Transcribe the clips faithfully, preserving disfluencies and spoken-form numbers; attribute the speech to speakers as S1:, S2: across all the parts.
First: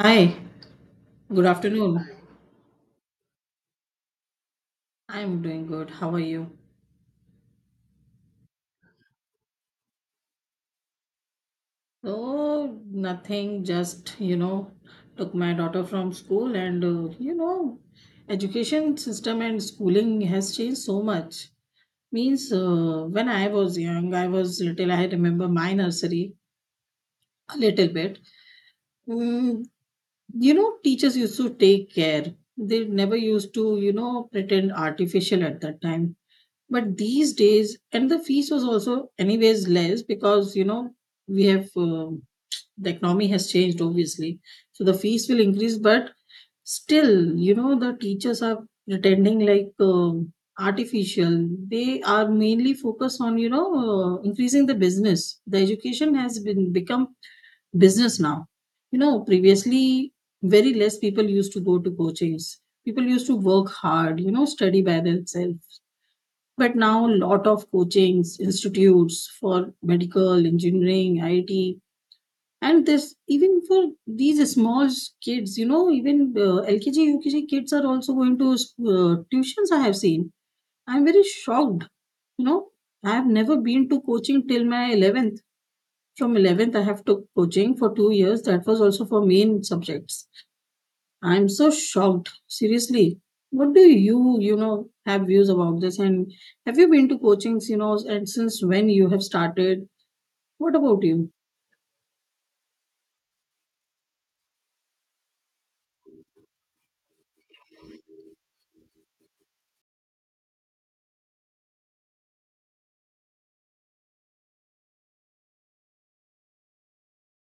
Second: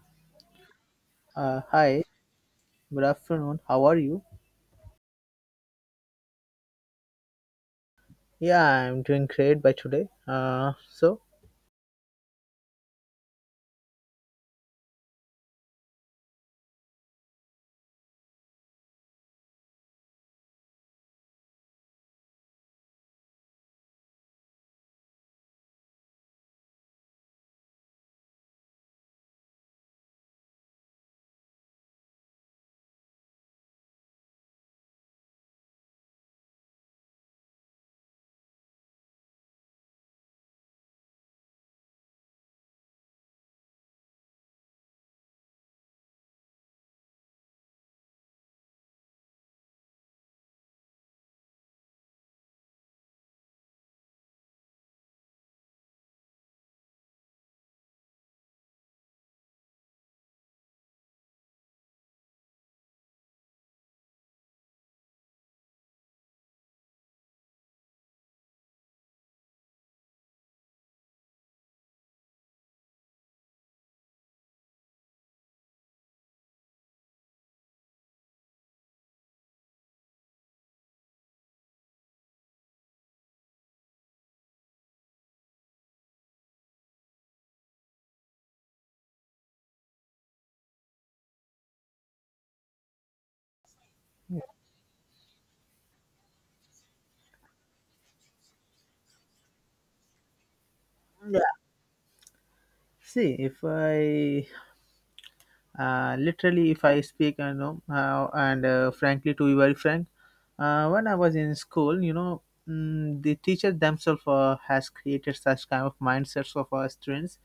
S1: Hi, good
S2: Uh,
S1: afternoon.
S2: hi, good afternoon. How are you?
S1: I'm doing good. How are you?
S2: Yeah, I'm doing great by today. Uh, so
S1: Oh, nothing, just, you know, took my daughter from school and, uh, you know, education system and schooling has changed so much. Means uh, when I was young, I was little, I remember my nursery a little bit. Mm, you know, teachers used to take care. They never used to, you know, pretend artificial at that time. But these days, and the fees was also anyways less because you know we have uh, the economy has changed obviously, so the fees will increase. But still, you know the teachers are pretending like um artificial. They are mainly focused on you know uh, increasing the business. The education has been become business now. You know previously very less people used to go to coachings. People used to work hard. You know study by themselves, but now, a lot of coachings, institutes for medical, engineering, I T, and this even for these small kids, you know, even uh, L K G, U K G kids are also going to uh, tuitions. I have seen. I'm very shocked. You know, I have never been to coaching till my eleventh. From eleventh, I have took coaching for two years. That was also for main subjects. I'm so shocked. Seriously, what do you, you know, have views about this? And have you been to coachings, you know, and since when you have started? What about you?
S2: yeah, see if I uh, literally if I speak, you know, uh, and uh, frankly, to be very frank, uh, when I was in school, you know, mm, the teacher themselves uh, has created such kind of mindsets of our students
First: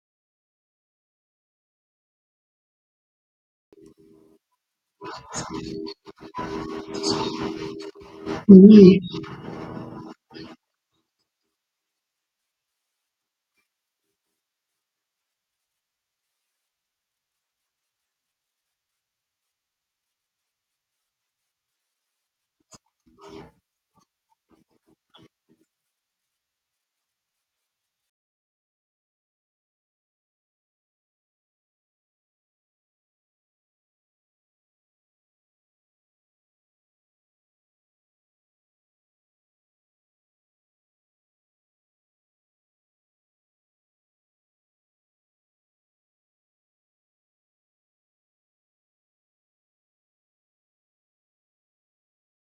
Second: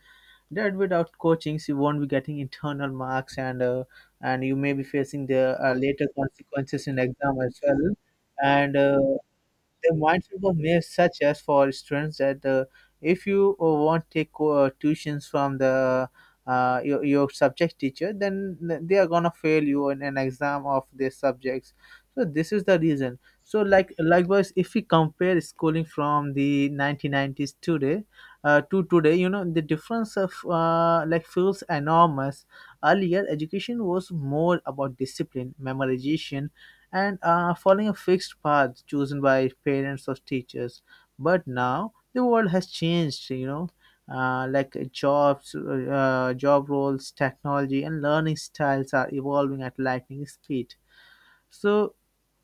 S2: that without coachings you won't be getting internal marks and uh, and you may be facing the uh, later consequences in exam as well and uh,
S1: Mm,
S2: the mindfulness may such as for students that uh, if you uh, want to take uh, tuitions from the uh, your, your subject teacher, then they are gonna fail you in an exam of their subjects. So this is the reason. So like likewise if we compare schooling from the nineteen nineties today, uh, to today, you know, the difference of uh, like feels enormous. Earlier education was more about discipline, memorization, and uh, following a fixed path chosen by parents or teachers. But now the world has changed, you know, uh, like uh, jobs, uh, job roles, technology, and learning styles are evolving at lightning speed. so,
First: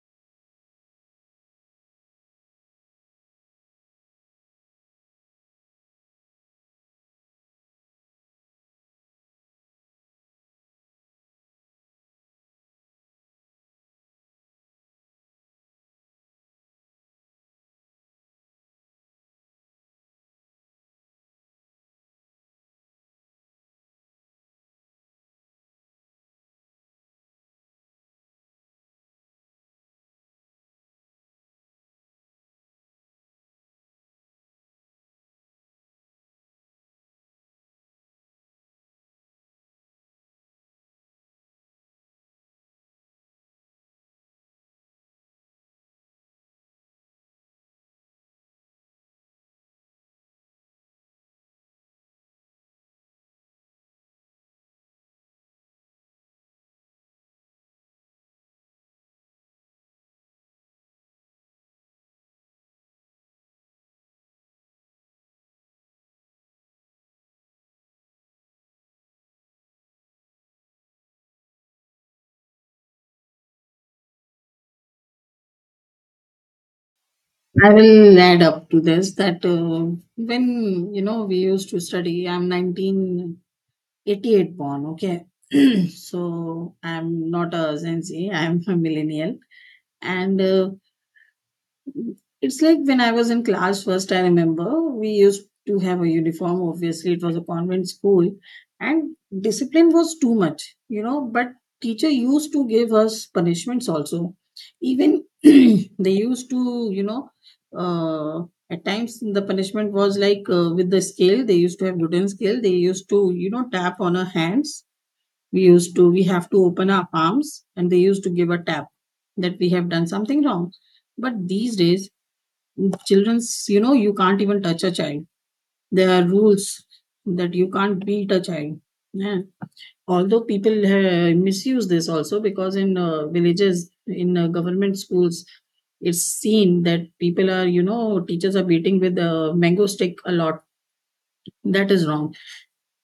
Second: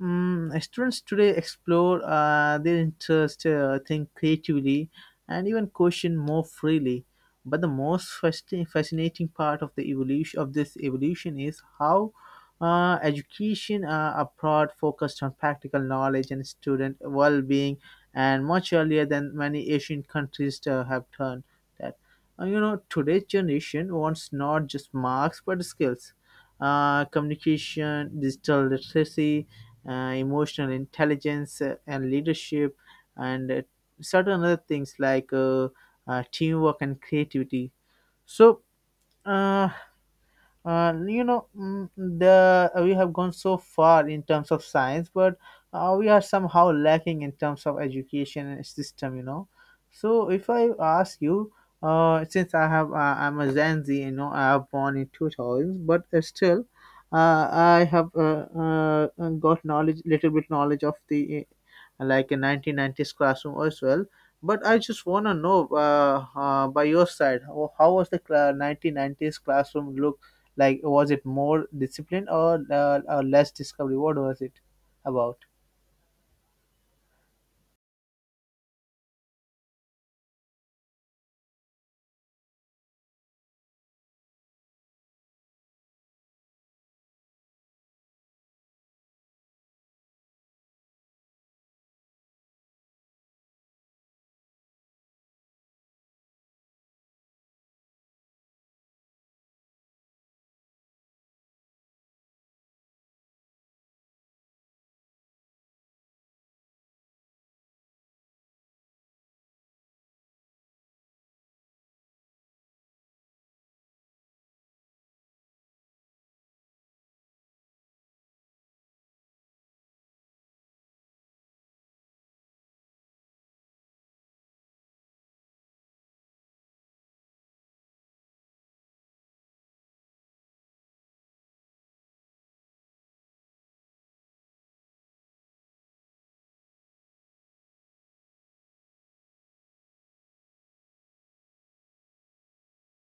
S2: mm students today explore uh, their interest, uh, think creatively, and even question more freely. But the most fasci- fascinating part of the evolution of this evolution is how uh, education uh, abroad focused on practical knowledge and student well-being, and much earlier than many Asian countries uh, have done that. Uh, you know, today's generation wants not just marks but skills, uh, communication, digital literacy, uh, emotional intelligence, uh, and leadership, and uh, certain other things like uh, uh, teamwork and creativity. So, uh, uh, you know mm, the uh, We have gone so far in terms of science, but uh, we are somehow lacking in terms of education and system, you know. So if I ask you, uh, since I have uh, I'm a gen z, you know, I have born in two thousands, but uh, still uh, I have uh, uh, uh, got knowledge little bit knowledge of the uh, like a nineteen nineties classroom as well. But I just want to know uh, uh, by your side, how how was the cla- nineteen nineties classroom look like? Was it more discipline, or, uh, or less discovery? What was it about?
S1: I will add up to this that uh, when, you know, we used to study, I'm nineteen eighty-eight born, okay? So I'm not a Gen Z, I'm a millennial. And uh, It's like when I was in class first, I remember we used to have a uniform. Obviously, it was a convent school, and discipline was too much, you know. But teacher used to give us punishments also. Even they used to, you know, uh, at times the punishment was like uh, with the scale. They used to have wooden scale. They used to, you know, tap on our hands. We used to, we have to open our palms, and they used to give a tap that we have done something wrong. But these days children's you know you can't even touch a child. There are rules that you can't beat a child, yeah. Although people uh, misuse this also, because in uh, villages, in uh, government schools, it's seen that people are, you know teachers are beating with a mango stick a lot. That is wrong.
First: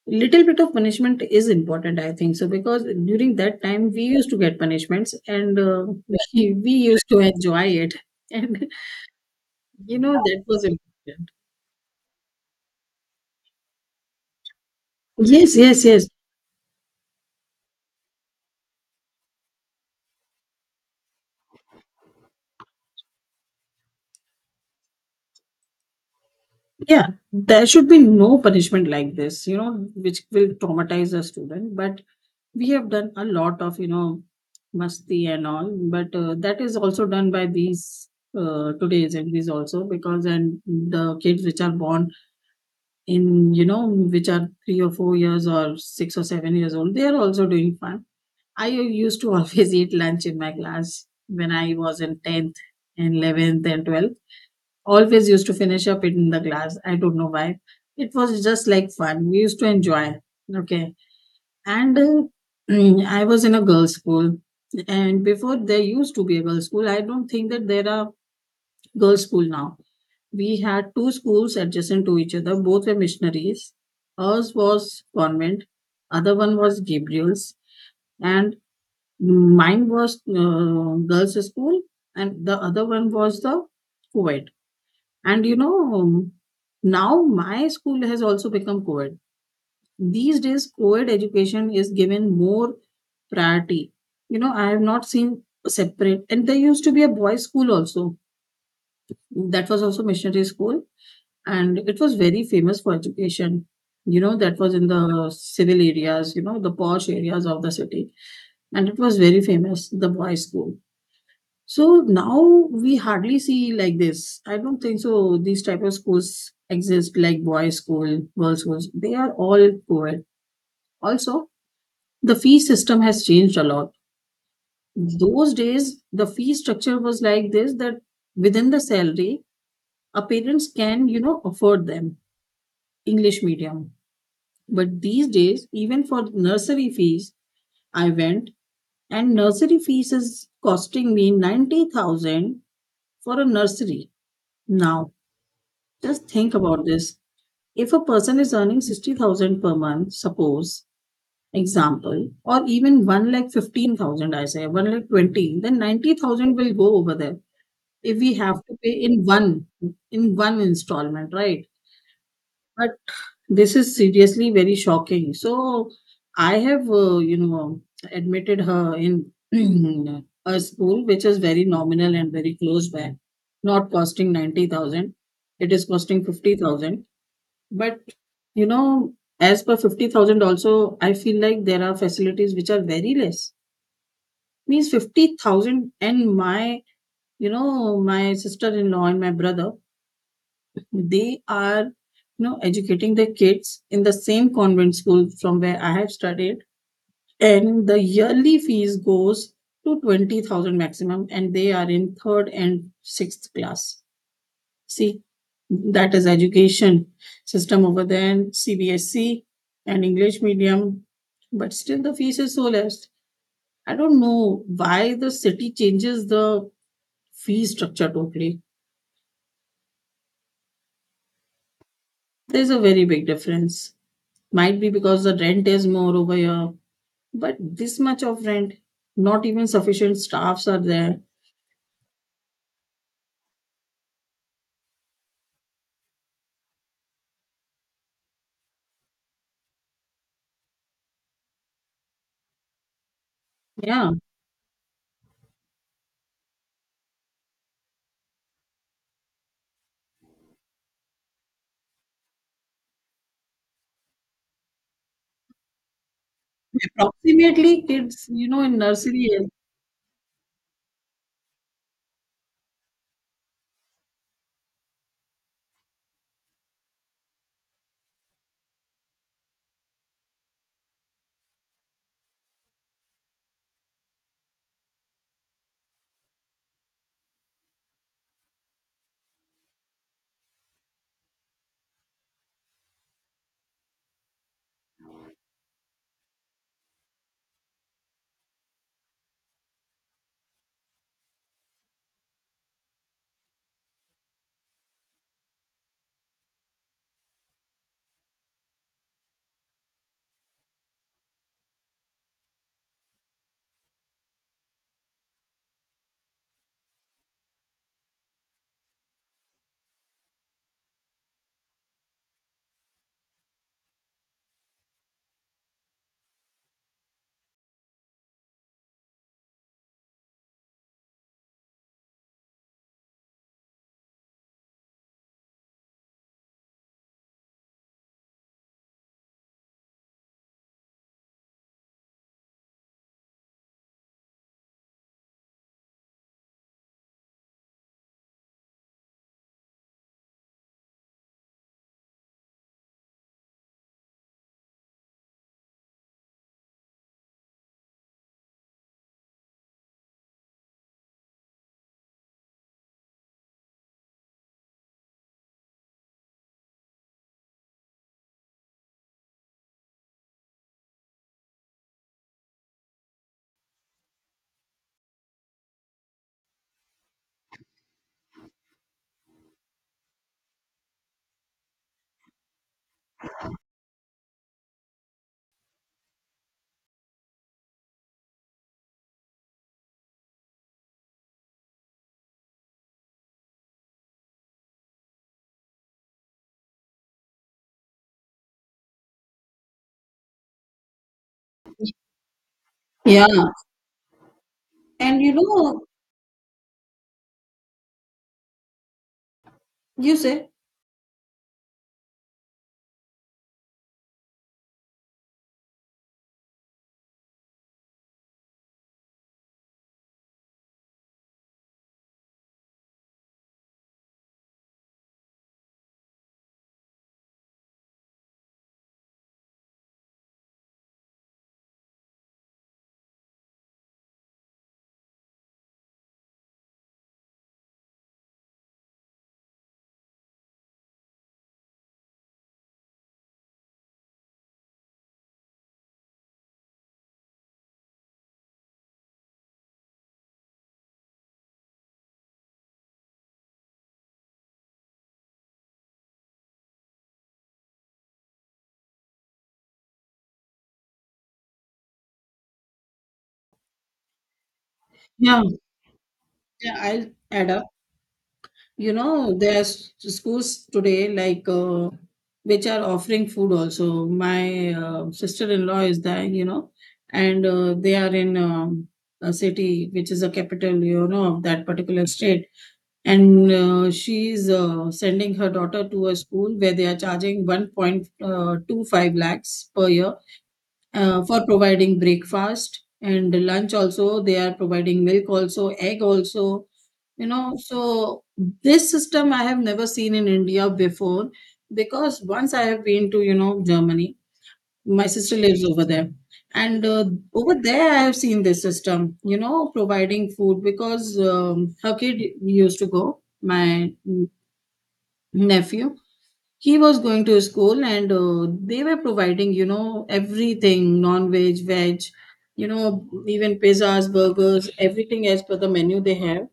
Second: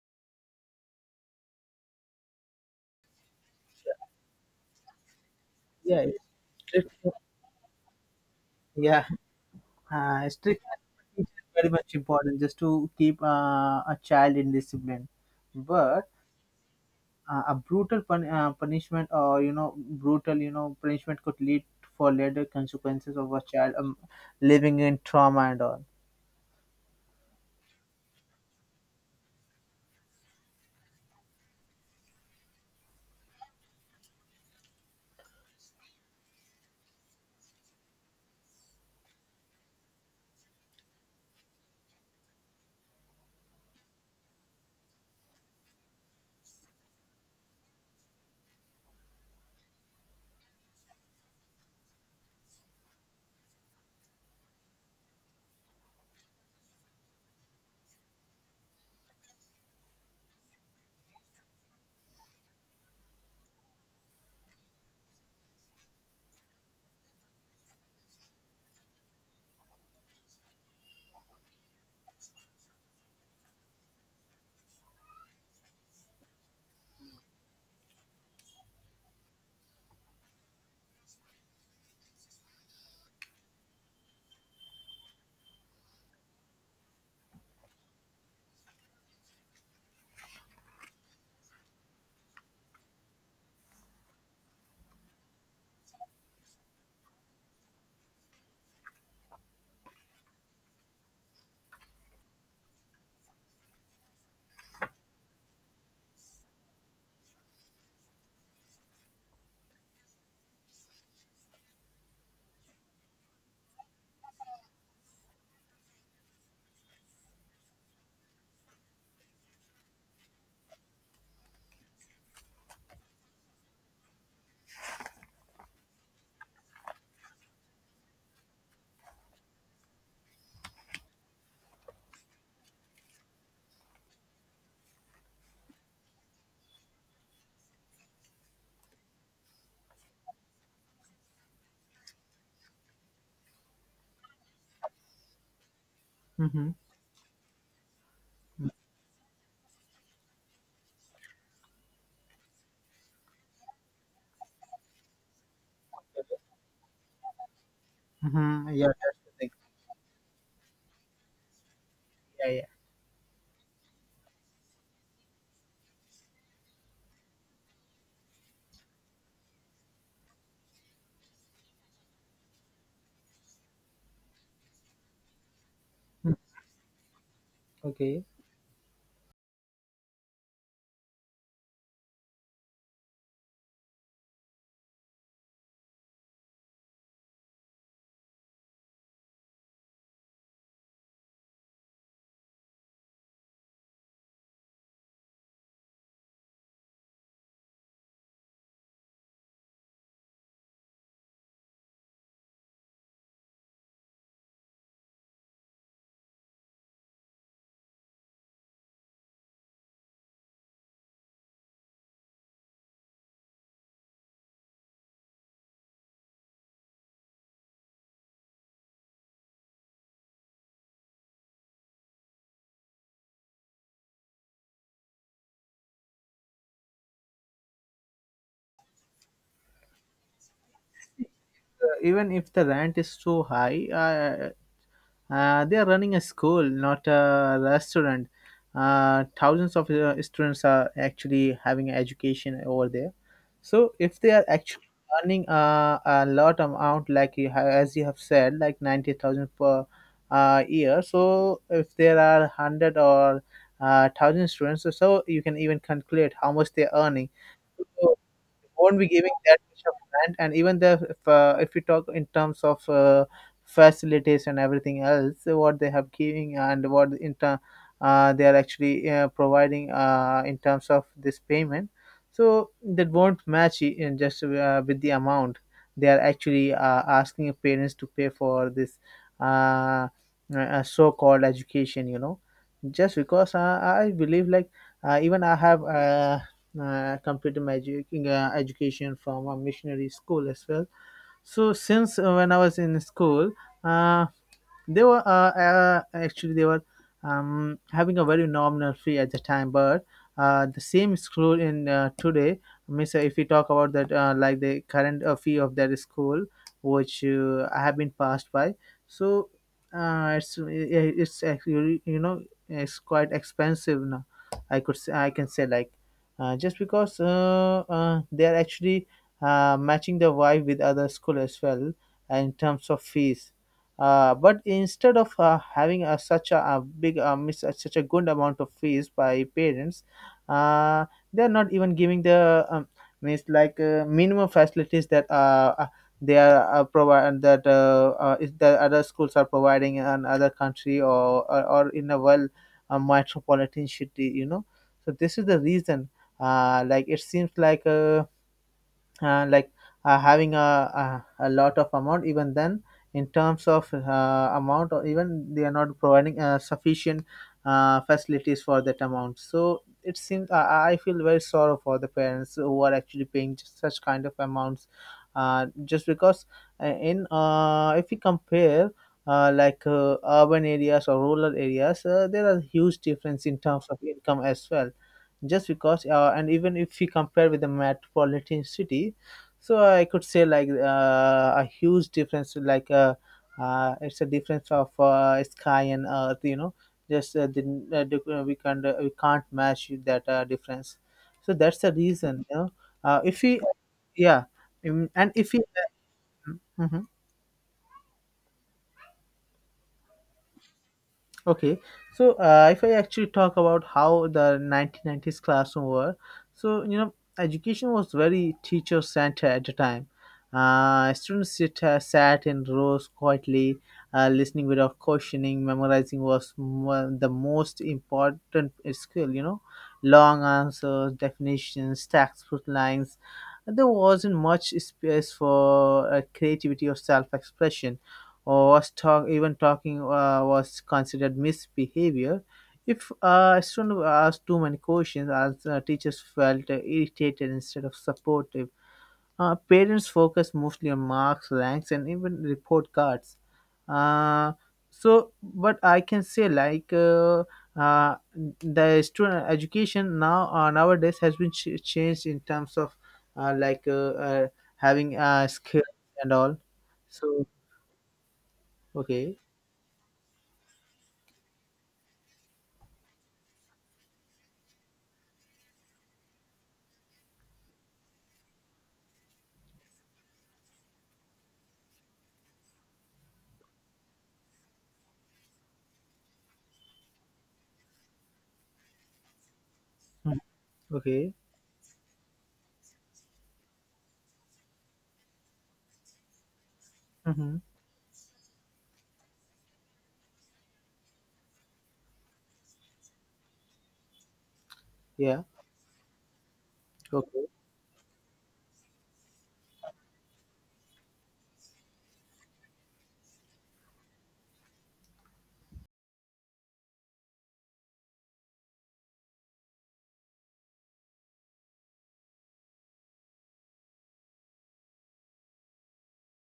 S1: Little bit of punishment is important, I think so, because during that time we used to get punishments and uh,
S2: Yeah,
S1: we, we
S2: it's
S1: used
S2: strict.
S1: to enjoy it. And
S2: yeah
S1: you know
S2: uh,
S1: that was
S2: Strict is
S1: important.
S2: very much important just to keep uh, a child in discipline.
S1: Yes, yes, yes.
S2: But uh, a brutal pun- uh, punishment, or you know brutal you know punishment, could lead for later consequences of a child um, living in trauma and all.
S1: Yeah, there should be no punishment like this, you know, which will traumatize a student. But we have done a lot of, you know, masti and all, but uh, that is also done by these uh, today's M Ps also, because and the kids which are born in, you know, which are three or four years or six or seven years old, they are also doing fun. I used to always eat lunch in my class when I was in tenth and eleventh and twelfth, always used to finish up it in the glass. I don't know why. It was just like fun. We used to enjoy. Okay. And uh, I was in a girls' school. And before there used to be a girls' school, I don't think that there are girls' school now. We had two schools adjacent to each other. Both were missionaries. Ours was convent. Other one was Gabriel's. And mine was uh, girls' school. And the other one was the co and, you know, now my school has also become co ed. These days, co ed education is given more priority. You know, I have not seen separate, and there used to be a boys' school also. That was also missionary school, and it was very famous for education. You know, that was in the civil areas, you know, the posh areas of the city, and it was very famous, the boys' school. So now we hardly see like this. I don't think so. These type of schools exist like boys' school, girls' schools. They are all co-ed. Also, the fee system has changed a lot. Those days, the fee structure was like this that within the salary, our parents can, you know, afford them English medium. But these days, even for nursery fees, I went, and nursery fees is costing me ninety thousand for a nursery now. Just think
S2: Mm-hmm.
S1: about this. If a person is earning sixty thousand per month, suppose, example, or even one lakh fifteen thousand, I say, one lakh twenty, then ninety thousand will go over there if we have
S2: Mm-hmm.
S1: to
S2: Yeah,
S1: pay
S2: that's
S1: in
S2: the thing.
S1: one, in one installment, right?
S2: Yeah, yeah.
S1: But this is seriously very shocking. So I have, uh, you know, admitted her in a school which is very nominal and very close by, not costing ninety thousand. It is costing
S2: Mm.
S1: fifty thousand, but
S2: Okay.
S1: you know, as per fifty thousand also, I feel like there are facilities which are very less. Means fifty thousand, and my, you know, my sister-in-law and my brother, they are, you know, educating their kids in the same convent school from where I have studied. And the yearly fees goes to twenty thousand maximum, and they are in third and sixth class. See, that is education system over there, and C B S E and English medium, but still the fees is so less. I don't know why the city changes the fee structure totally. There's a very big difference. Might be because the rent is more over here, but this much of rent, not even sufficient staffs are there.
S2: Uh, even if the rent is so high, uh, Uh, they are running a school, not a restaurant. Uh, thousands of uh, students are actually having education over there. So
S1: Yeah,
S2: if they are actually earning uh, a lot amount, like you have, as you have said, like ninety thousand per uh, year. So if there are one hundred or uh, one thousand students, so you can even calculate how much they are earning.
S1: approximately
S2: So,
S1: kids, you know, in
S2: won't be
S1: nursery.
S2: giving that much of rent. And even the if, uh, if we talk in terms of uh, facilities and everything else, uh, what they have giving and what in ter- uh, they are actually uh, providing uh, in terms of this payment, so that won't match i- in just uh, with the amount they are actually uh, asking parents to pay for this uh, uh, so-called education. You know, just because uh, I believe like uh, even I have. Uh, uh, computer magic uh, education from a missionary school as well. So since uh, when I was in school, uh, they were uh, uh, actually they were um, having a very nominal fee at the time, but uh, the same school in uh, today. Means uh, if we talk about that, uh, like the current uh, fee of that school, which uh, I have been passed by, so uh, it's yeah, it's actually you know it's quite expensive now. I could say, I can say like uh, just because uh, uh, they are actually uh, matching the vibe with other school as well in terms of fees. Uh, but instead of uh, having a, such a, a big uh, mis- uh, such a good amount of fees by parents, uh, they are not even giving the um, means like uh, minimum facilities that uh, uh, they are uh, provide that uh, uh, is the other schools are providing in another country, or or, or in a well uh, metropolitan city. You know, so this is the reason. Uh, like it seems like uh, uh, like uh, having a, a a lot of amount, even then in terms of uh, amount, or even they are not providing uh, sufficient uh, facilities for that amount. So it seems uh, I, I feel very sorrow for the parents who are actually paying such kind of amounts, uh, just because uh, in uh, if we compare uh, like uh, urban areas or rural areas, uh, there are huge difference in terms of income as well, just because uh, and even if we compare with the metropolitan city. So I could say like uh, a huge difference, like uh, uh, it's a difference of uh, sky and earth, you know. just uh, the, uh, the, uh, we can't uh, we can't match that uh, difference. So that's the reason, you know. uh, if
S1: Yeah,
S2: we yeah, mm,
S1: and
S2: and
S1: you
S2: if we
S1: know,
S2: Mhm.
S1: you say,
S2: Okay, so uh, if I actually talk about how the nineteen nineties classroom were, so you know, education was very teacher centered at the time. Uh, students sit, uh, sat in rows quietly, uh, listening without questioning. Memorizing was one, the most important skill, you know. Long answers, definitions, textbook lines. There wasn't much space for uh, creativity or self expression, or was talk even talking uh, was considered misbehavior. If uh, a student asked too many questions as uh, teachers felt uh, irritated instead of supportive. Uh, parents focused mostly on marks, ranks, and even report cards. Uh, so but I can say like uh, uh, the student education now uh, nowadays has been ch- changed in terms of uh, like uh, uh, having
S1: yeah,
S2: uh, skills and all.
S1: yeah, I'll
S2: So
S1: add up. You know,
S2: okay.
S1: there's schools today like uh, which are offering food also. My uh, sister-in-law is there, you know, and uh, they are in um, a city which is a capital, you know, of that particular state. And uh, she's uh, sending her daughter to a school where they are charging one point two five lakhs per year, uh,
S2: Okay.
S1: for providing breakfast and lunch also. They are providing milk also, egg also. You know
S2: Hmm.
S1: so this system I have never seen in India before, because once I have been to, you know Germany. My sister
S2: Yeah.
S1: lives over there, and uh,
S2: Okay.
S1: over there I have seen this system, you know providing food, because um, her kid used to go, my nephew, he was going to school, and uh, they were providing, you know everything, non-veg, veg, you know even pizzas, burgers, everything as per the menu they have.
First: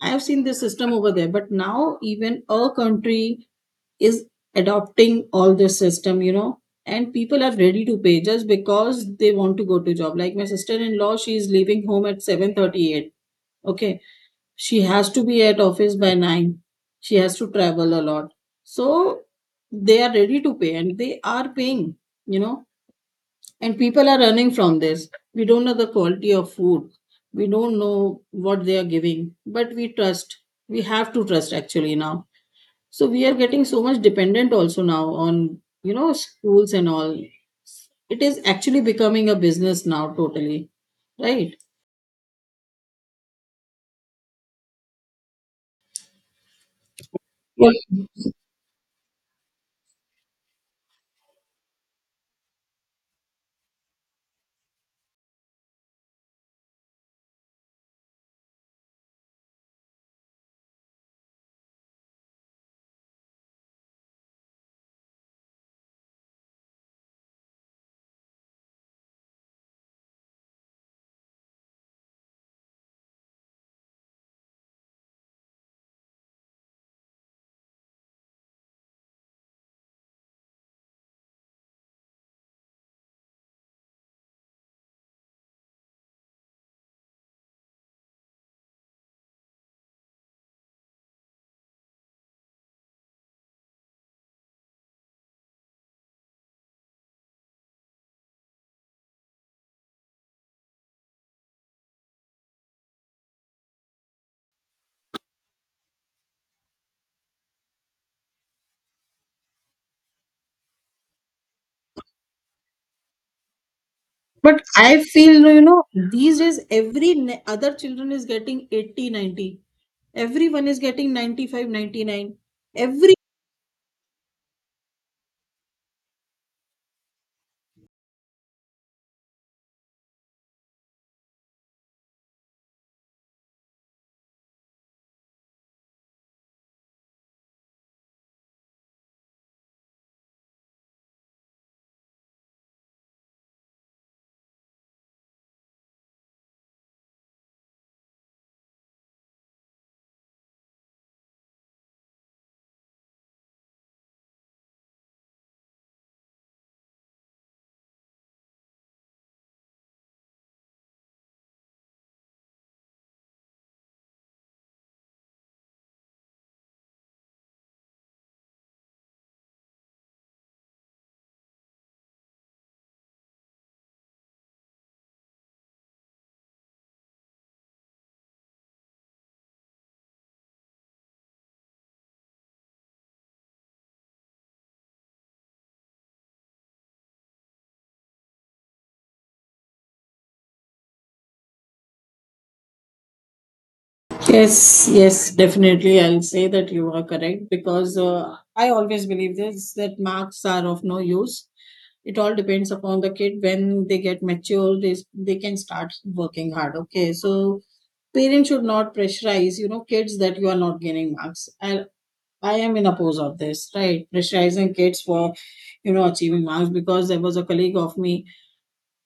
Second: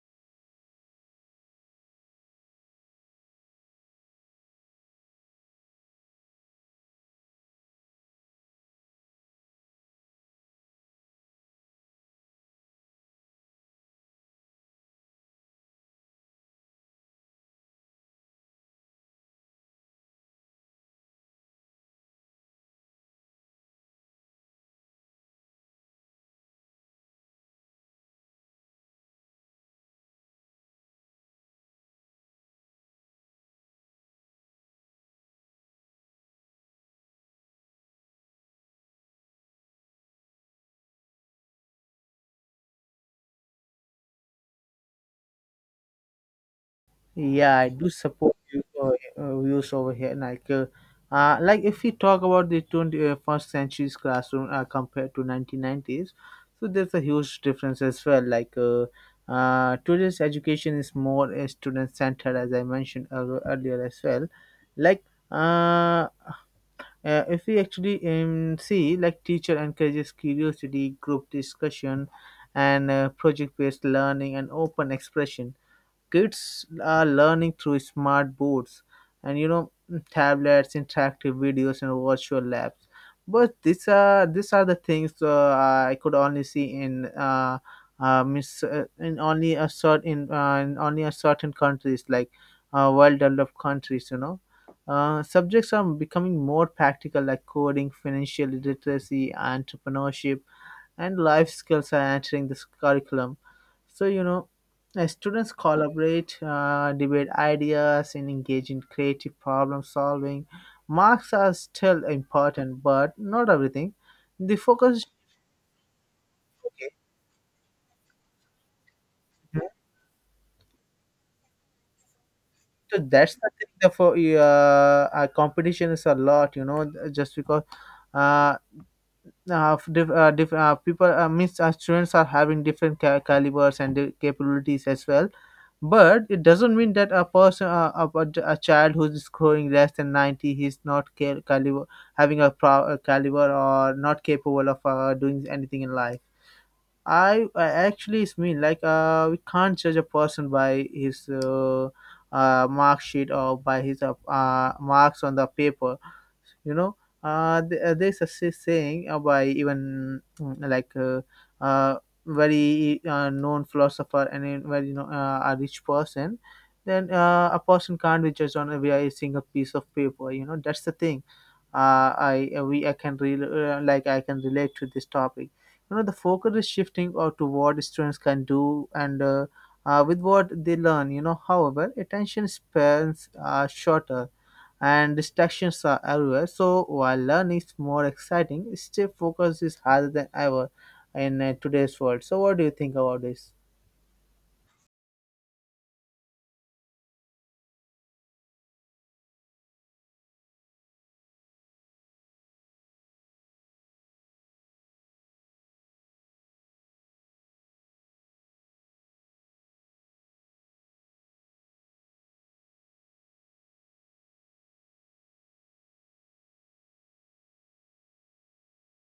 S1: I have seen this system over there, but now even a country is adopting all this system, you know, and people are ready to pay just because they want to go to job. Like my sister-in-law, she is leaving home at seven thirty-eight. Okay. She has to be at office by nine. She has to travel a lot. So they are ready to pay, and they are paying, you know and people are running from this. We don't know the quality of food. We don't know what they are giving, but we trust. We have to trust actually now. So we are getting so much dependent also now on, you know schools and all. It is actually becoming a business now totally, right?
S2: Yeah, I
S1: but,
S2: do support you, uh, uh, views over here. Like, uh, uh, like if we talk about the twenty-first century's classroom uh, compared to nineteen nineties, so there's a huge difference as well. Like, uh, uh, today's education is more uh, student centered, as I mentioned ear- earlier as well. Like, uh, uh, if we actually um, see, like teacher encourages curiosity, group discussion, and uh, project-based learning and open expression. Kids are learning through smart boards and you know tablets, interactive videos, and virtual labs. But these are these are the things uh, I could only see in uh, uh, miss, uh, in only a certain uh, in only a certain countries like uh, well developed countries, you know. Uh, subjects are becoming more practical, like coding, financial literacy, entrepreneurship, and life skills are entering this curriculum. So, you know, uh, students collaborate, uh, debate ideas, and engage in creative problem solving. Marks are still important, but not everything. The
S1: but
S2: focus
S1: I
S2: is
S1: feel, you know these days
S2: okay.
S1: every ne- other children is getting eighty ninety. Everyone is getting ninety five ninety nine. ninety-nine.
S2: So that's the thing. The for uh, uh, Competition is a lot, you know, just because uh, uh, diff, uh, diff, uh people uh, means uh, students are having different ca- calibers and the capabilities as well. But it doesn't mean that a person a, a, a a child who's scoring less than ninety he's not ca- caliber having a, pro, a caliber or not capable of uh, doing anything in life. I, I actually it's mean like uh, we can't judge a person by his uh, uh, mark sheet or by his uh, uh, marks on the paper, you know. Uh, th- uh, there's a say- saying uh, by even mm, like uh, uh, very uh, known philosopher and a very you know, uh, a rich person, then uh, a person can't be judged on a via a single piece of paper, you know, that's the thing. Uh, I uh, we I can re- uh, like I can relate to this topic, you know. The focus is shifting or to what students can do and uh, uh, with what they learn, you know. However, attention spans are shorter and distractions are everywhere. So while learning is more exciting, stay focus is harder than ever in uh, today's world. So what do you think about this?
S1: Yes, yes, definitely. I'll say that you are correct, because uh, I always believe this that marks are of no use. It all depends upon the kid. When they get mature, they, they can start working hard. Okay, so parents should not pressurize, you know, kids that you are not gaining marks. I, I am in oppose of this, right? Pressurizing kids for, you know, achieving marks, because there was a colleague of me,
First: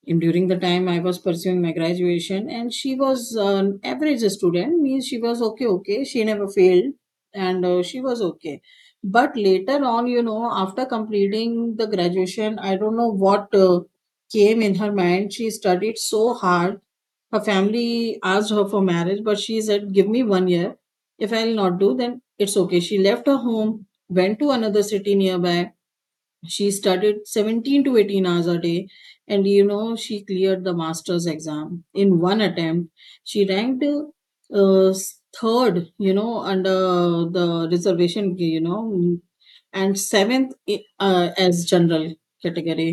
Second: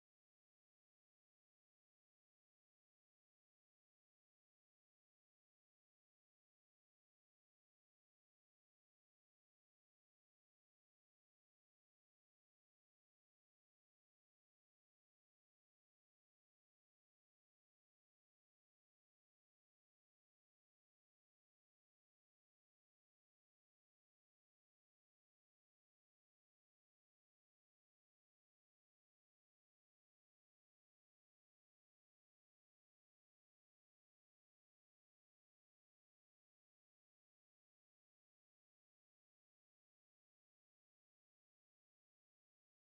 S1: and during the time I was pursuing my graduation, and she was an average student, means she was okay, okay. She never failed, and uh, she was okay. But later on, you know, after completing the graduation, I don't know what uh, came in her mind. She studied so hard. Her family asked her for marriage, but she said, "Give me one year. If I'll not do, then it's okay." She left her home, went to another city nearby. She studied seventeen to eighteen hours a day, and you know she cleared the master's exam in one attempt. She ranked uh, third, you know under the reservation, you know and seventh, uh, as general category.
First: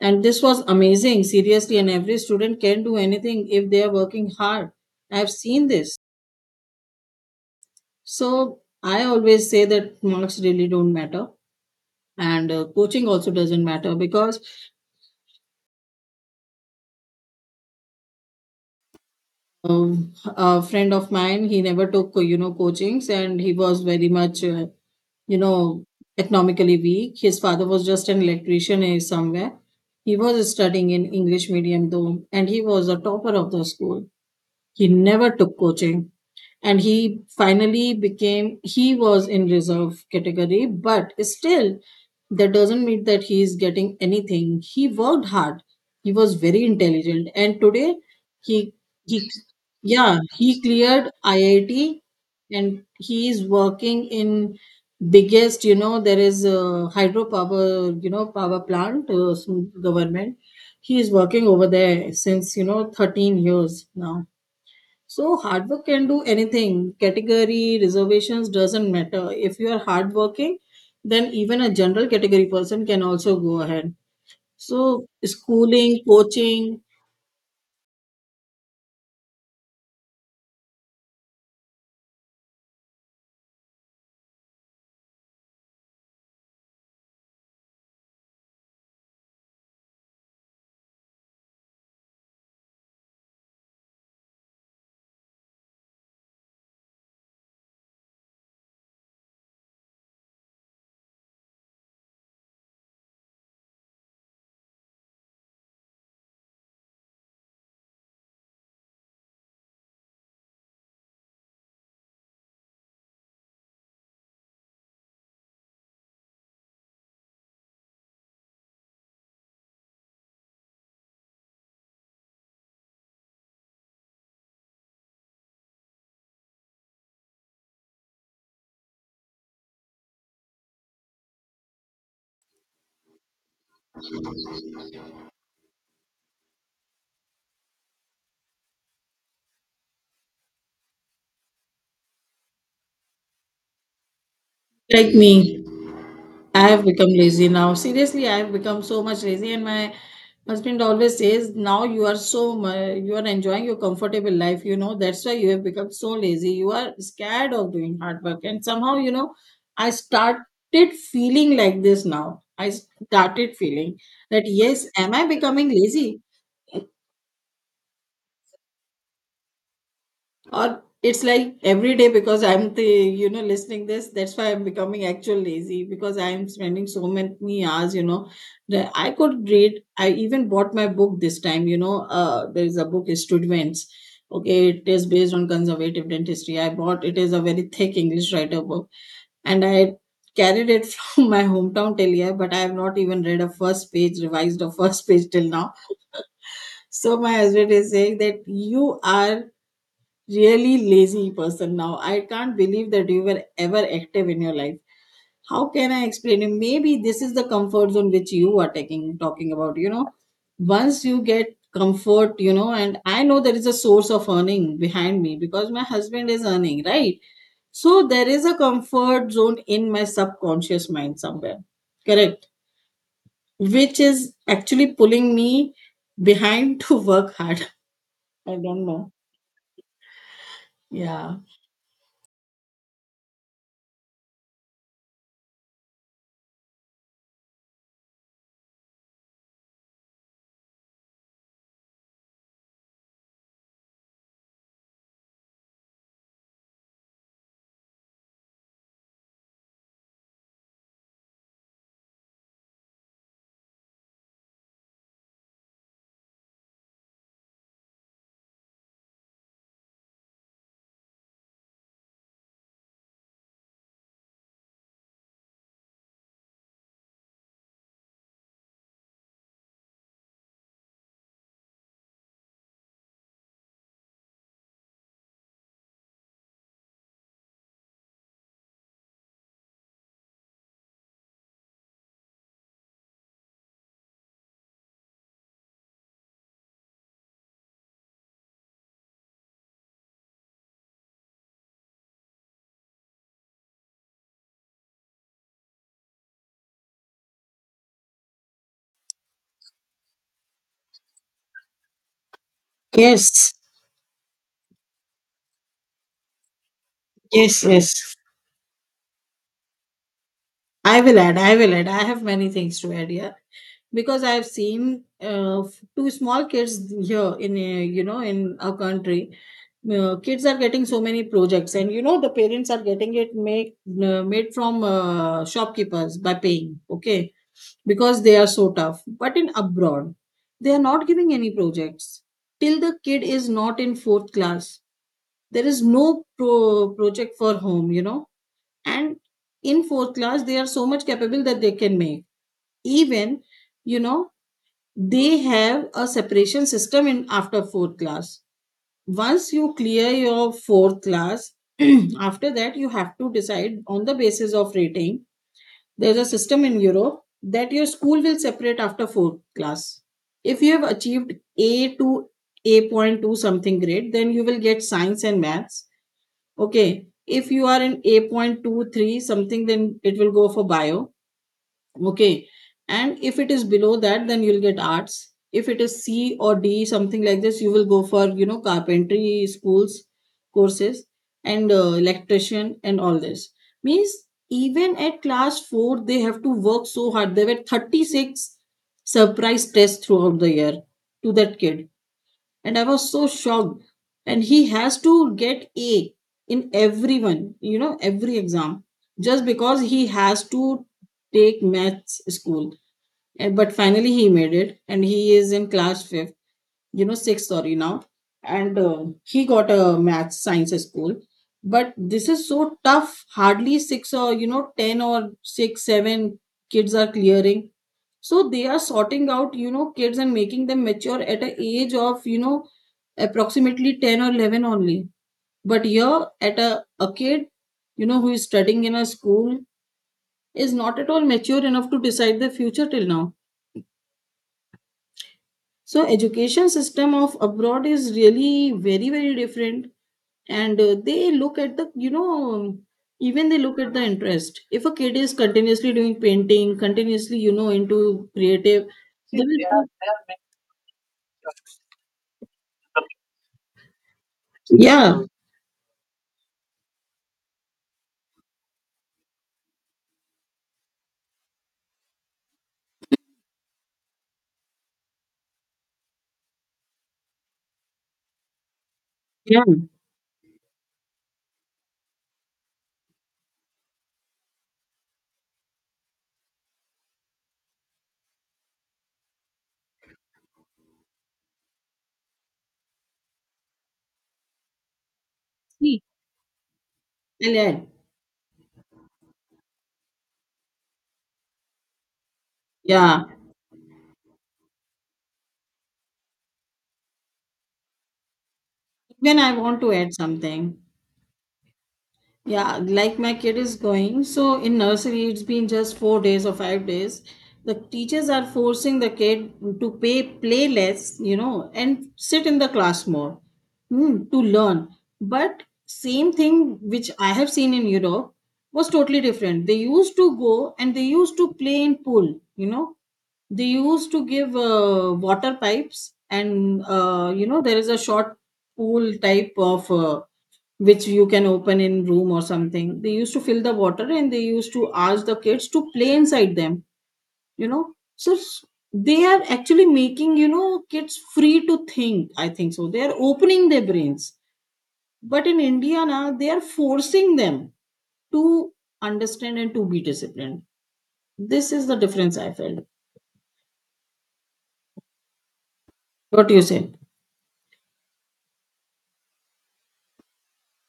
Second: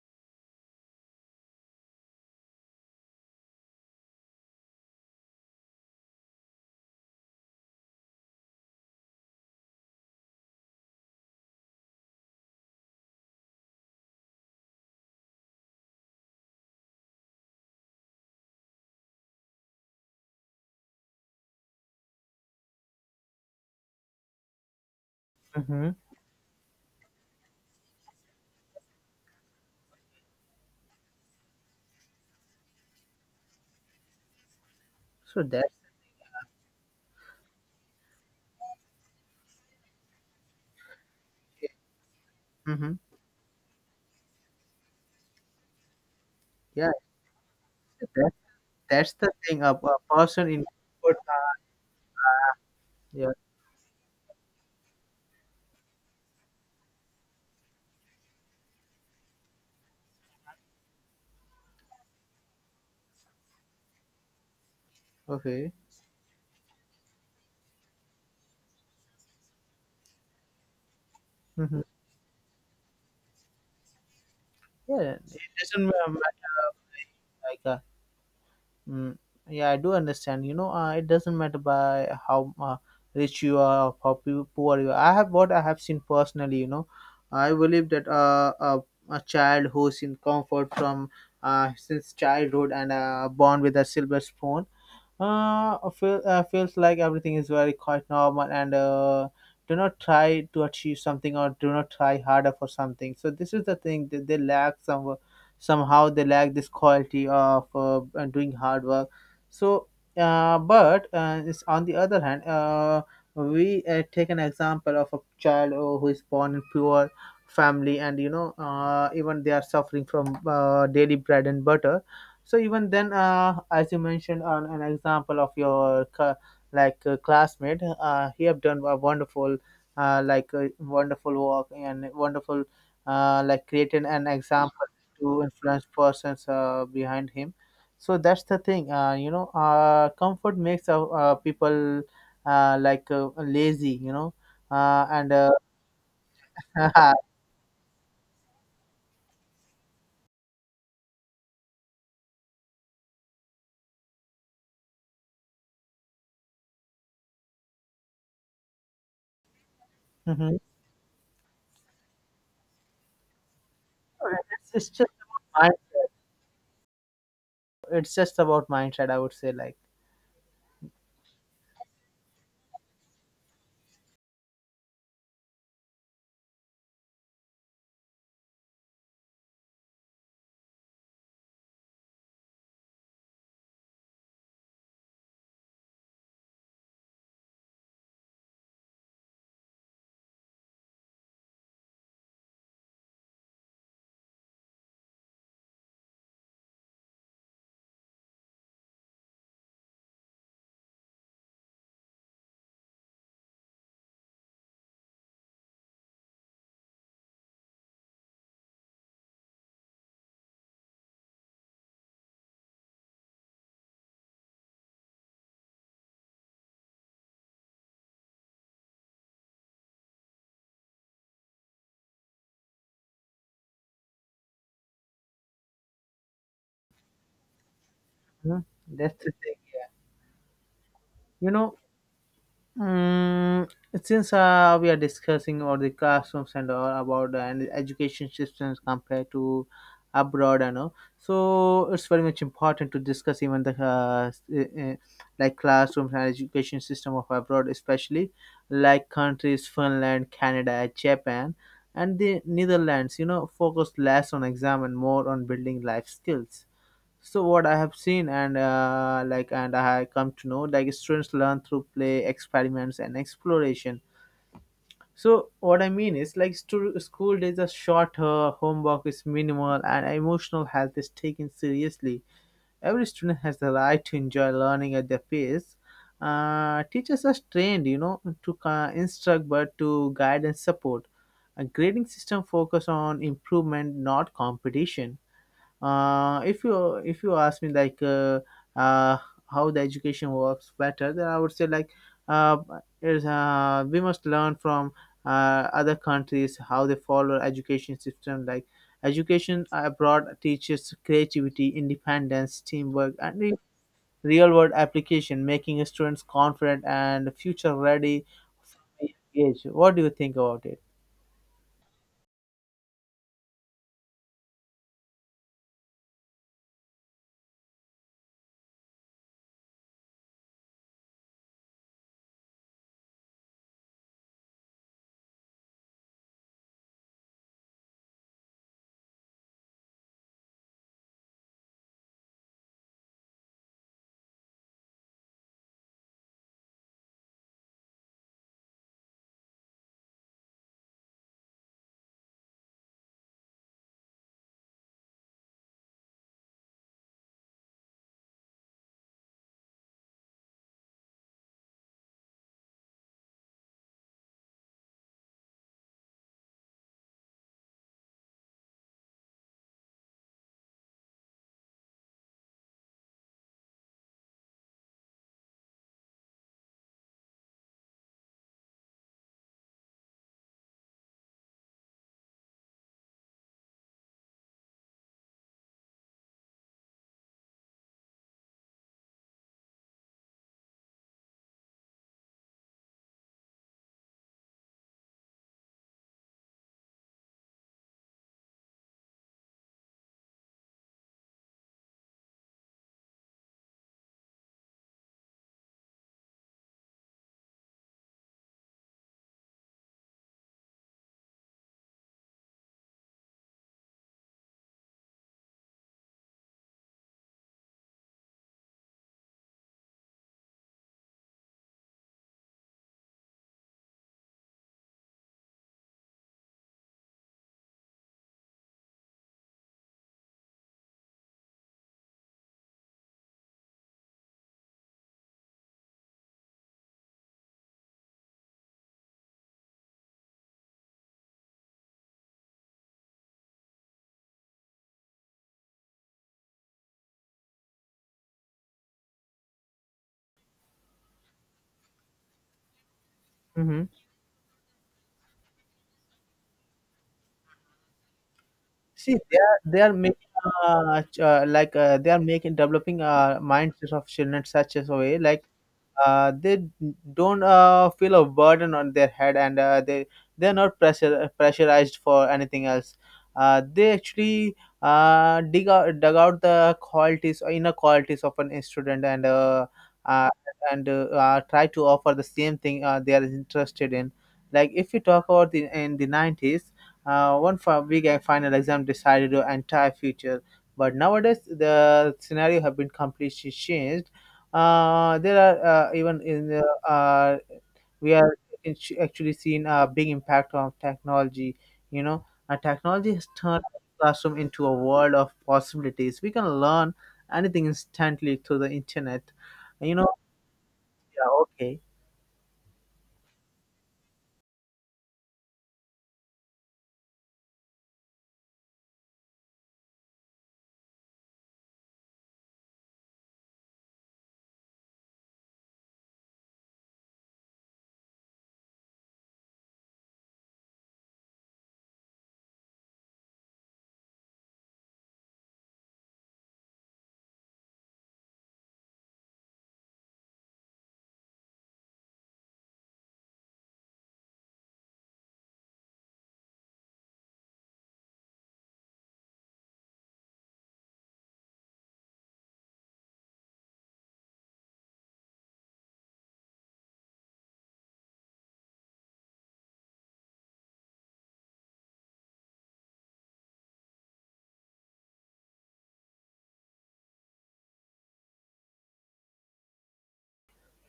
S1: And this was amazing, seriously. And every student can do anything if they are working hard. I have seen this. So I always say that marks really don't matter, and uh, coaching also doesn't matter, because um, a friend of mine, he never took, you know coachings, and he was very much, uh, you know
S2: Mm-hmm.
S1: economically weak. His father was just an electrician, eh, somewhere. He was studying in English medium though, and he was a topper of the school. He never
S2: So
S1: took
S2: that's
S1: coaching. And he finally became, he was in reserve category, but
S2: it.
S1: still that doesn't
S2: Mm-hmm.
S1: mean that he is getting anything. He worked hard. He was very
S2: Yeah,
S1: intelligent. And today
S2: so that,
S1: he
S2: that's
S1: he
S2: the thing. A, a
S1: yeah,
S2: person
S1: he
S2: in
S1: cleared
S2: good time.
S1: I I T, and he
S2: Yeah.
S1: is working in biggest, you know there is a hydropower, you know power plant, uh, some government. He is working over there since, you know thirteen years now. So hard
S2: Okay.
S1: work can do anything. Category reservations doesn't matter. If you are hardworking, then even a
S2: Mm-hmm.
S1: general category person can also go ahead. So
S2: Yeah. It doesn't
S1: schooling,
S2: uh, matter
S1: coaching,
S2: like. Uh, Mm, yeah, I do understand. You know, uh, it doesn't matter by how uh, rich you are, or how pu- poor you are. I have what I have seen personally. You know, I believe that uh, a, a child who's in comfort from uh, since childhood and uh, born with a silver spoon, uh, I feel, uh, feels like everything is very quite normal and uh, do not try to achieve something or do not try harder for something. So this is the thing that they lack some somehow they lack this quality of uh, uh, doing hard work. So, uh, but uh, it's on the other hand, uh, we uh, take an example of a child uh, who is born in poor family, and you know, uh, even they are suffering from uh, daily bread and butter. So even then, uh, as you mentioned, on an example of your cl- like uh, classmate, uh, he have done a wonderful, uh, like uh, wonderful work and wonderful, uh, like creating an example to influence persons uh, behind him. So that's the thing. Uh, you know, uh, comfort makes uh, uh, people uh, like uh, lazy. You know, uh,
S1: like
S2: and uh,
S1: me. I have become lazy now. Seriously, I have become so much lazy, and my husband always says, "Now you are so mu- you are enjoying your comfortable life. You know that's why you have become so lazy. You are scared of doing hard work." And somehow, you know, I
S2: Mhm.
S1: started feeling like this now. I started feeling that,
S2: it's,
S1: yes,
S2: it's just
S1: am I
S2: about
S1: becoming
S2: mind.
S1: lazy?
S2: It's just about mindset, I would say, like.
S1: Or it's like every day, because I'm the, you know listening this, that's why I'm becoming actual lazy, because I'm spending so many hours, you know that I could read. I even bought my book this time, you know uh, there is a book, students. Okay, it is based on conservative dentistry, I bought, it is a very thick English writer book, and I carried it from my hometown till here, but I have not even read a first page, revised a first page till now. So my husband is saying that you are really lazy person now. I can't believe that you were ever active in your life. How can I explain it? Maybe this is the comfort zone which you are taking, talking about. You know, once you get comfort, you know, and I know there is a source of earning behind me because my husband is earning, right? So there is a comfort zone in my subconscious mind somewhere. Correct. Which is actually pulling me behind to work hard. I
S2: Mhm.
S1: don't know.
S2: That's the thing.
S1: Yeah.
S2: You know, Mm, since uh, we are discussing about the classrooms and all about the and education systems compared to abroad and all, so it's very much important to discuss even the uh, s- uh, uh, like classrooms and education system of abroad, especially like countries Finland, Canada, Japan, and the Netherlands. You know, focus less on exam and more on building life skills. So what I have seen and, uh, like, and I have come to know, like, students learn through play, experiments, and exploration. So what I mean is, like, stu- school days are shorter, homework is minimal, and emotional health is taken seriously. Every student has the right to enjoy learning at their pace. Uh, teachers are trained, you know, to uh, instruct but to guide and support. A grading system focus on improvement, not competition. Uh, if you if you ask me, like uh, uh, how the education works better, then I would say, like, uh, is uh, we must learn from uh, other countries how they follow education system. Like, education abroad teaches creativity, independence, teamwork, and
S1: Yes,
S2: the real world application, making students confident and
S1: yes,
S2: future
S1: yes.
S2: ready, engaged. What do you think about it?
S1: I will add, I will add. I have many things to add here, because I have seen uh, f- two small kids here in, uh, you know, in our country. Uh, kids are getting so many projects, and you know, the parents are getting it make, uh, made from uh, shopkeepers by paying, okay, because they are so tough. But in abroad, they are not giving any projects till the kid is not in fourth class. There is no pro- project for home, you know and in fourth class they are so much capable that they can make, even, you know they have a separation system in after fourth class. Once you clear your fourth class, after that you have to decide on the basis of rating. There's a system in Europe that your school will separate after fourth class. If you have achieved a to A point two something grade, then you will get science and maths. Okay. If you are in A point two three something, then it will go for bio. Okay. And if it is below that, then you'll get arts. If it is C or D, something like this, you will go for, you know, carpentry schools, courses, and uh, electrician and all this. Means even at class four, they have to work so hard. There were thirty-six surprise tests throughout the year to that kid, and I was so shocked. And he has to get A in everyone, you know, every exam, just because he has to take maths school. And, but finally, he made it, and he is in class fifth, you know, sixth, sorry, now. And uh, he got a maths science school. But this is so tough. Hardly six or, you know, ten or six, seven kids are clearing. So they are sorting out, you know kids and making them mature at a age of, you know approximately ten or eleven only. But here at a, a kid, you know who is studying in a school, is not at all mature enough to decide their future till now. So education system of abroad is really very very different. And uh, they look at the, you know even they look
S2: Mhm.
S1: at the interest. If a kid is continuously doing painting, continuously, you know into creative,
S2: See,
S1: they
S2: they are, they
S1: will
S2: are making uh, ch- uh, like uh, they are making developing uh, mindsets of children such as a
S1: yeah,
S2: way like uh, they don't uh, feel a burden on their head, and uh, they they're not pressure pressurized for anything else. Uh, they actually uh, dig out dug out the qualities or inner qualities of an student, and
S1: yeah,
S2: uh, uh, and uh, uh, try to offer the same thing uh, they are interested in. Like, if we talk about the, in the nineties, uh, one fi- big final exam decided your entire future, but nowadays the scenario have been completely changed. Uh, there are, uh, even in the, uh,
S1: I'll add.
S2: we are in- actually seeing a big impact of technology. You know, uh, technology
S1: Yeah.
S2: has turned the classroom into a world of possibilities. We can learn anything instantly through the internet.
S1: Even I want to
S2: You know,
S1: add something.
S2: yeah, okay.
S1: Yeah, like my kid is going, so in nursery it's been just four days or five days. The teachers are forcing the kid to pay play less, you know, and sit in the class more, hmm, to learn. But same thing which I have seen in Europe was totally different. They used to go and they used to play in pool, you know, they used to give uh, water pipes and uh, you know there is a short pool type of uh, which you can open in room or something. They used to fill the water and they used to ask the kids to play inside them, you know so s- they are actually making, you know kids free to think. I think so they are opening their brains. But in India now they are forcing them to understand and to be disciplined. This is the difference I felt. What do you say?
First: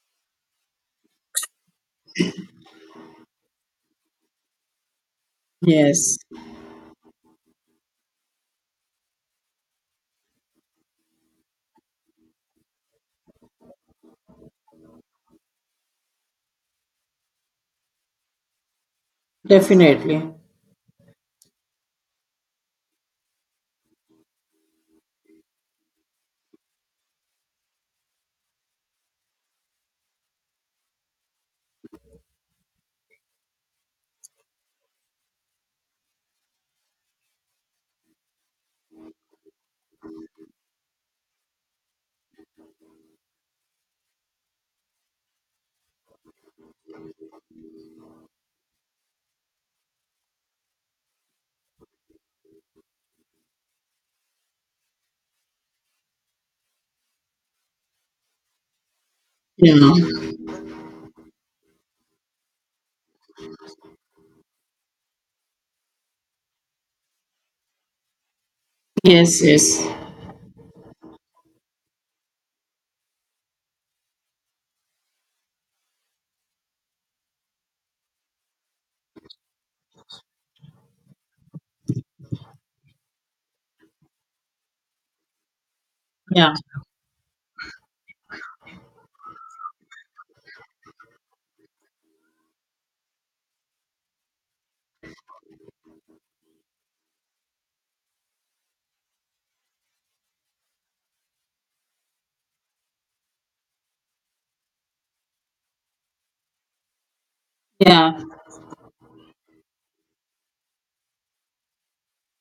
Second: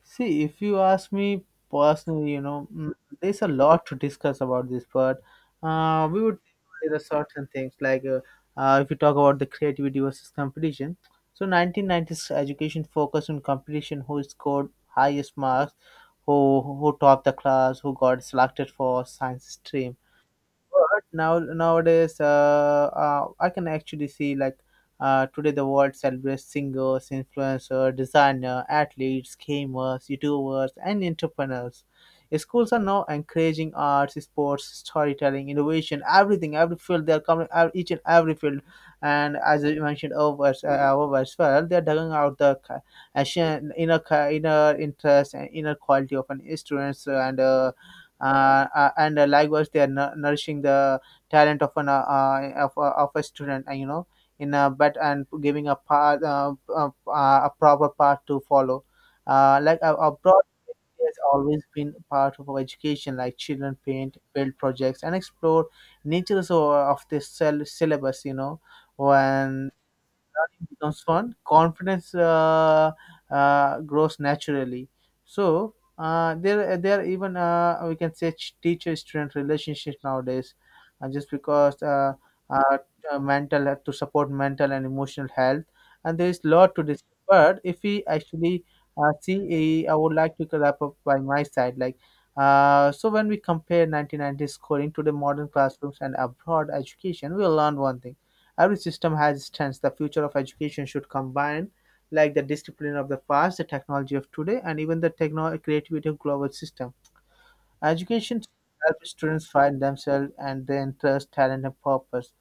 S2: See, if you ask me personally, you know, mm, there's a lot to discuss about this, but uh,
S1: Yes.
S2: we would say the sorts things like, uh, uh, if you talk about the creativity versus competition. So, nineteen nineties education focused on competition: who scored highest marks, who who topped the class, who got selected for science stream.
S1: Definitely.
S2: But now nowadays, uh, uh, I can actually see, like, uh, today the world celebrates singers, influencers, designer, athletes, gamers, YouTubers, and entrepreneurs. Schools are now encouraging arts, sports, storytelling, innovation, everything, every field. They are coming ev- each and every field, and as you mentioned over, uh, over as well, they are digging out the ca- ancient inner ca- inner interest and inner quality of an students and. Uh, uh, uh, and uh, likewise, they are nu- nourishing the talent of an, uh, uh, of, a- of a student, uh, you know, in a but and giving a path, uh, uh, uh, a proper path to follow. Uh, like, uh,
S1: Yeah.
S2: abroad has always been part of our education. Like, children paint, build projects, and explore nature. So uh, of this syll- syllabus, you know,
S1: Yes,
S2: when
S1: yes.
S2: learning becomes fun, confidence uh, uh, grows naturally. So uh, there, there are even, uh, we can say, teacher-student relationships nowadays, uh, just because uh, uh, uh, mental, uh, to support mental and emotional health, and there is
S1: Yeah.
S2: lot to this. But if we actually uh, see, uh, I would like to wrap up by my side, like. Uh, so when we compare nineteen nineties scoring to the modern classrooms and abroad education, we'll learn one thing. Every system has its strengths. The future of education should combine, like, the discipline of the past, the technology of today, and even the techno- creativity of global system.
S1: Yeah.
S2: Education helps students find themselves and their interest, talent, and purpose.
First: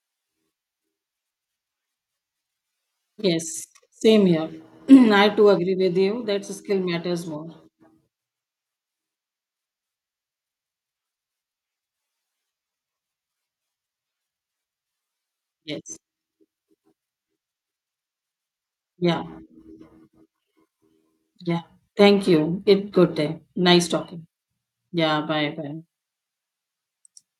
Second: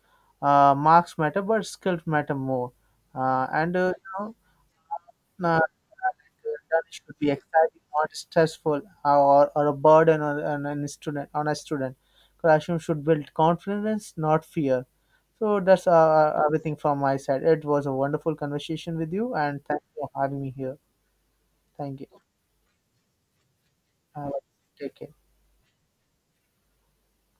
S2: Uh, marks matter, but skills matter more. Uh,
S1: Yes.
S2: and uh,
S1: Same
S2: you
S1: here. I
S2: know,
S1: too
S2: uh,
S1: agree with you that skill
S2: learning should
S1: matters
S2: be
S1: more.
S2: exciting, not stressful or, or a burden on, on an student. On a student, classroom should build confidence, not fear. So that's uh,
S1: Yes.
S2: uh, everything from my side. It was a wonderful conversation with
S1: Yeah.
S2: you, and thanks for having me here.
S1: Yeah.
S2: Thank you.
S1: Thank you. It good day. Nice talking.
S2: Uh, Take care.
S1: Yeah. Bye. Bye.